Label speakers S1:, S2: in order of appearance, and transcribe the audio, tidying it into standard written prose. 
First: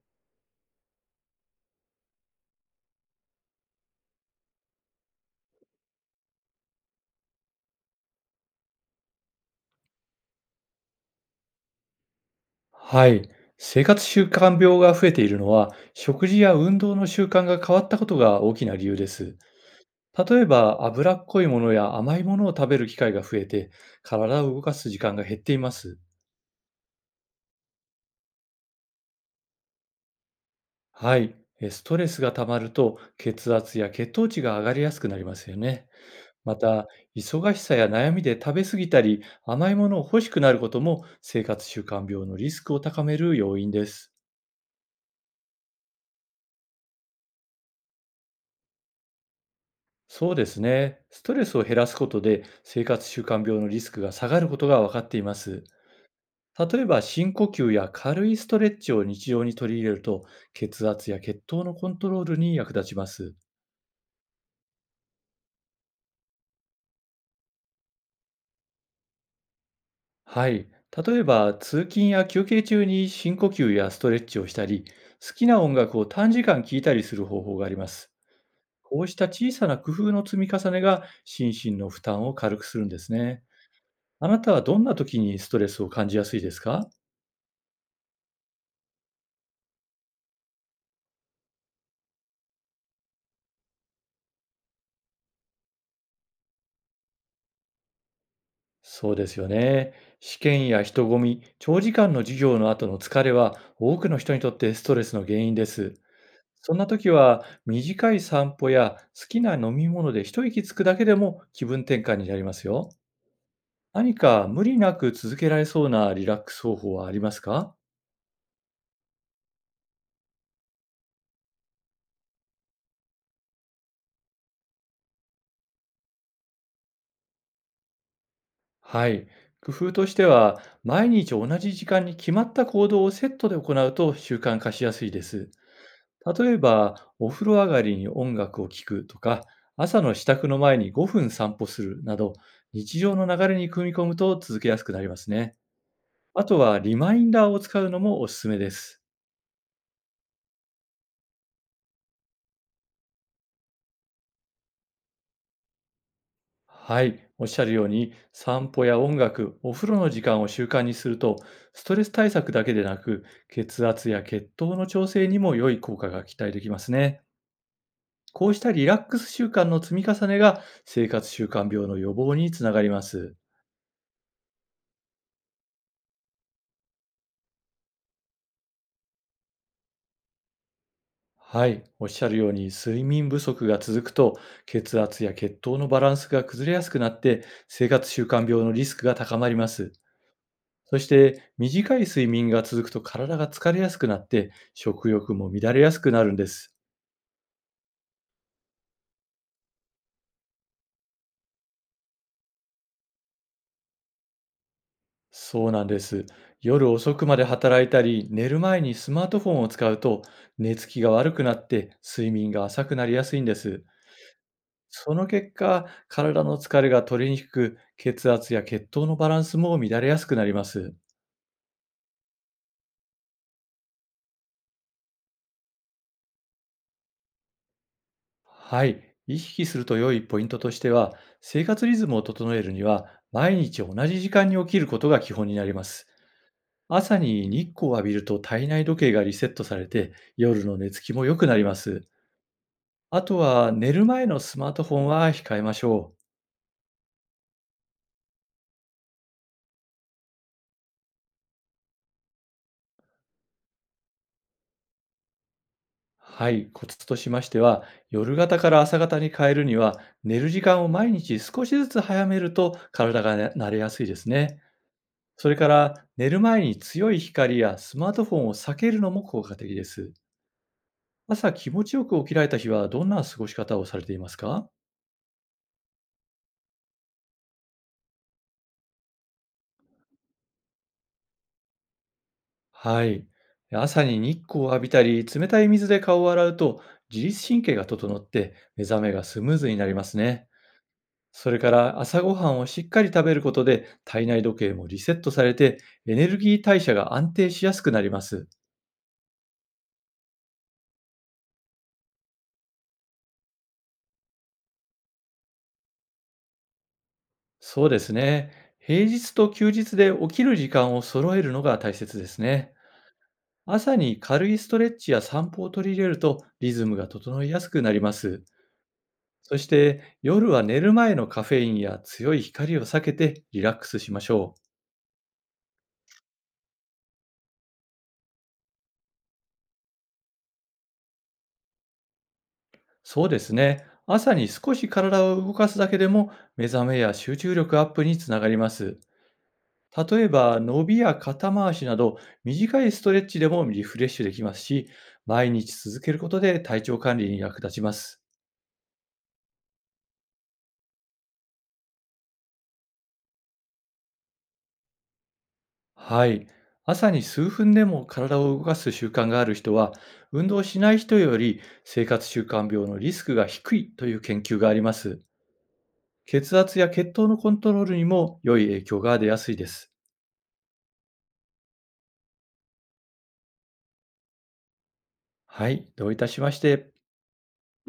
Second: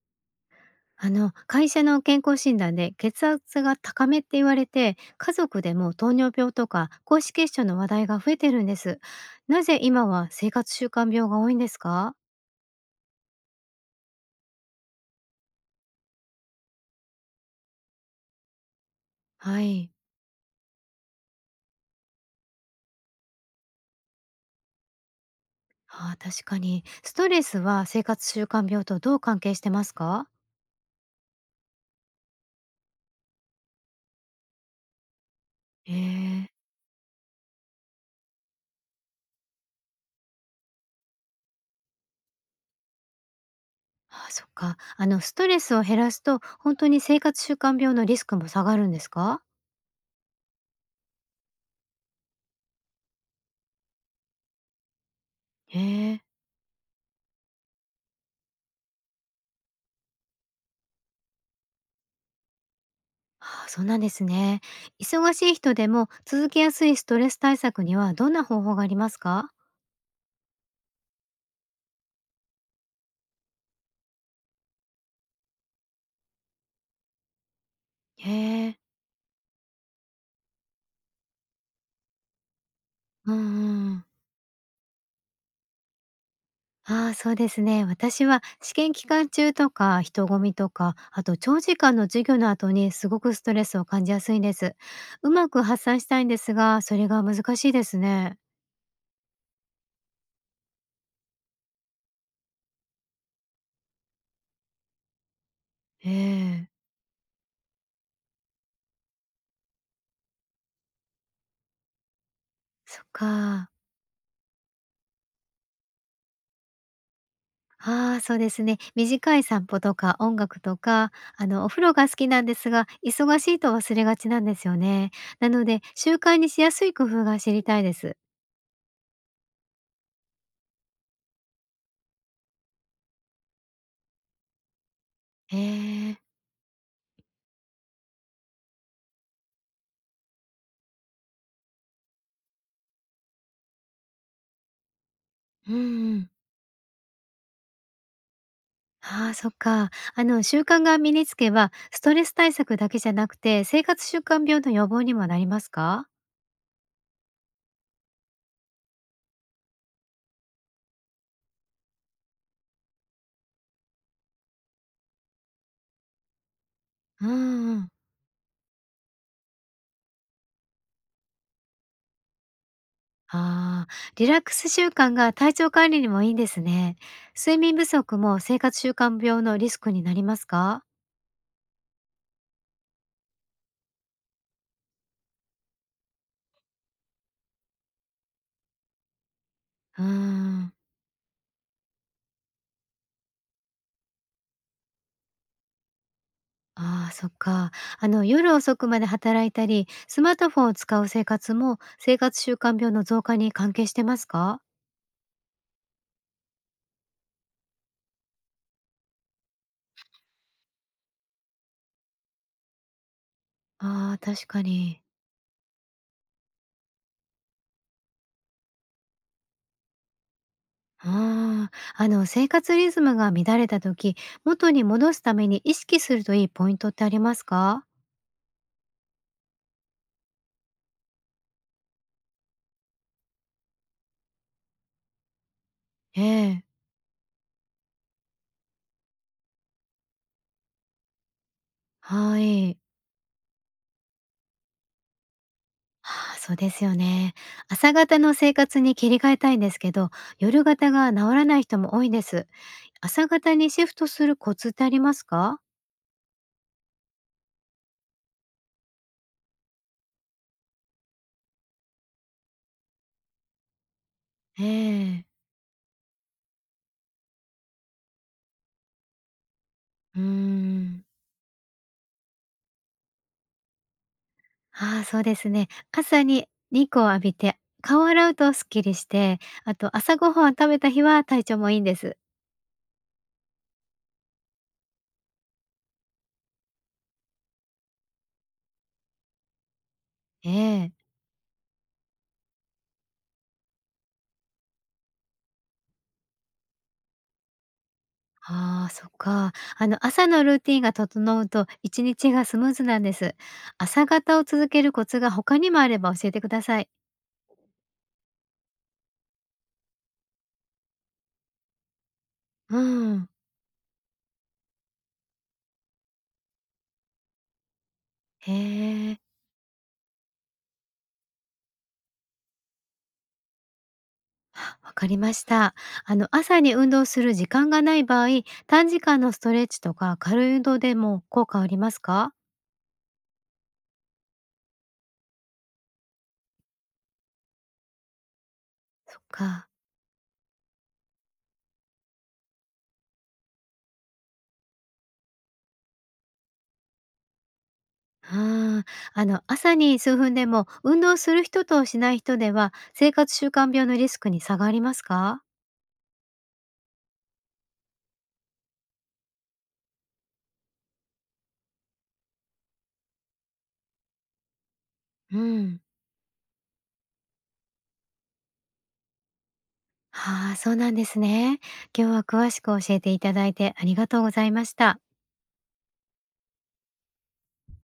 S1: 会社の健康診断で血圧が高めって言われて、家族でも糖尿病とか高脂血症の話題が増えてるんです。なぜ今は生活習慣病が多いんですか？
S2: はい。生活習慣病が増えているのは、食事や運動の習慣が変わったことが大きな理由です。
S1: はい。
S2: 例えば、脂っこいものや甘いものを食べる機会が増えて、体を動かす時間が減っています。
S1: ああ、確かに。ストレスは生活習慣病とどう関係してますか？
S2: はい。ストレスが溜まると、血圧や血糖値が上がりやすくなりますよね。
S1: え
S2: ま
S1: え。
S2: た、忙しさや悩みで食べ過ぎたり、甘いものを欲しくなることも、生活習慣病のリスクを高める要因です。
S1: ああ、そっか。ストレスを減らすと、本当に生活習慣病のリスクも下がるんですか？
S2: そうですね。ストレスを減らすことで生活習慣病のリスクが下がることが分かっています。
S1: ええ。
S2: 例えば深呼吸や軽いストレッチを日常に取り入れると、血圧や血糖のコントロールに役立ちます。
S1: ああ、そうなんですね。忙しい人でも続けやすいストレス対策にはどんな方法がありますか？
S2: はい。例えば通勤や休憩中に深呼吸やストレッチをしたり、好きな音楽を短時間聴いたりする方法があります。
S1: へえ。
S2: こうした小さな工夫の積み重ねが心身の負担を軽くするんです
S1: うん
S2: ね。
S1: うん。
S2: あなたはどんな時にストレスを感じやすいですか？
S1: ああ、そうですね。私は試験期間中とか人混みとか、あと長時間の授業の後にすごくストレスを感じやすいんです。うまく発散したいんですが、それが難しいですね。
S2: そうですよね。試験や人混み、長時間の授業の後の疲れは多くの人にとってストレスの原因です。
S1: ええ、
S2: そんな時は短い散歩や好きな飲み物で一息つくだけでも気分転換になりますよ。
S1: そっか。
S2: 何か無理なく続けられそうなリラックス方法はありますか？
S1: ああ、そうですね。短い散歩とか音楽とか、お風呂が好きなんですが、忙しいと忘れがちなんですよね。なので、習慣にしやすい工夫が知りたいです。
S2: はい。工夫としては、毎日同じ時間に決まった行動をセットで行うと習慣化しやすいです。
S1: へえ、
S2: 例えば、お風呂上がりに音楽を聴くとか、朝の支度の前に5分散歩するなど、日常の流れに組み込むと続けやすくなりますね。
S1: うんうん。
S2: あとは、リマインダーを使うのもおすすめです。
S1: ああ、そっか。習慣が身につけば、ストレス対策だけじゃなくて、生活習慣病の予防にもなりますか？
S2: はい、おっしゃるように、散歩や音楽、お風呂の時間を習慣にすると、ストレス対策だけでなく、血圧や血糖の調整にも良い効果が期待できますね。
S1: うんうん。
S2: こうしたリラックス習慣の積み重ねが生活習慣病の予防につながります。
S1: ああ、リラックス習慣が体調管理にもいいんですね。睡眠不足も生活習慣病のリスクになりますか？
S2: はい、おっしゃるように、睡眠不足が続くと、血圧や血糖のバランスが崩れやすくなって、生活習慣病のリスクが高まります。
S1: うーん。
S2: そして短い睡眠が続くと、体が疲れやすくなって食欲も乱れやすくなるんです。
S1: ああ、そっか。夜遅くまで働いたり、スマートフォンを使う生活も、生活習慣病の増加に関係してますか？
S2: そうなんです。夜遅くまで働いたり寝る前にスマートフォンを使うと、寝つきが悪くなって睡眠が浅くなりやすいんです。
S1: ああ確かに。
S2: その結果、体の疲れが取れにくく、血圧や血糖のバランスも乱れやすくなります。
S1: ああ、生活リズムが乱れた時、元に戻すために意識するといいポイントってありますか？
S2: はい。意識すると良いポイントとしては、生活リズムを整えるには、毎日同じ時間に起きることが基本になります。
S1: ええ、
S2: 朝に日光を浴びると体内時計がリセットされて、夜の寝つきも良くなります。
S1: はい。
S2: あとは、寝る前のスマートフォンは控えましょう。
S1: ああ、そうですよね。朝方の生活に切り替えたいんですけど、夜型が治らない人も多いです。朝型にシフトするコツってありますか？
S2: はい。コツとしましては、夜型から朝型に変えるには、寝る時間を毎日少しずつ早めると体が慣れやすいですね。
S1: ええ、
S2: それから寝る前に強い光やスマートフォンを避けるのも効果的です。
S1: うーん。
S2: 朝気持ちよく起きられた日は、どんな過ごし方をされていますか？
S1: ああ、そうですね。朝に日光を浴びて、顔を洗うとすっきりして、あと朝ごはんを食べた日は体調もいいんです。
S2: はい。朝に日光を浴びたり、冷たい水で顔を洗うと、自律神経が整って目覚めがスムーズになりますね。
S1: ええ。
S2: それから朝ごはんをしっかり食べることで体内時計もリセットされて、エネルギー代謝が安定しやすくなります。
S1: ああ、そっか。あの朝のルーティンが整うと一日がスムーズなんです。朝方を続けるコツが他にもあれば教えてください。
S2: そうですね。平日と休日で起きる時間を揃えるのが大切ですね。
S1: うん。
S2: 朝に軽いストレッチや散歩を取り入れると、リズムが整いやすくなります。
S1: へえ、
S2: そして夜は寝る前のカフェインや強い光を避けてリラックスしましょう。
S1: あ、わかりました。あの朝に運動する時間がない場合、短時間のストレッチとか軽い運動でも効果ありますか？
S2: そうですね。朝に少し体を動かすだけでも、目覚めや集中力アップにつながります。
S1: そっか。
S2: 例えば伸びや肩回しなど、短いストレッチでもリフレッシュできますし、毎日続けることで体調管理に役立ちます。
S1: ああ、あの朝に数分でも運動する人としない人では生活習慣病のリスクに差がありますか？
S2: はい。朝に数分でも体を動かす習慣がある人は、運動しない人より生活習慣病のリスクが低いという研究があります。
S1: うん。
S2: 血圧や血糖のコントロールにも良い影響が出やすいです。
S1: ああ、そうなんですね。今日は詳しく教えていただいてありがとうございました。
S2: はい。どういたしまして。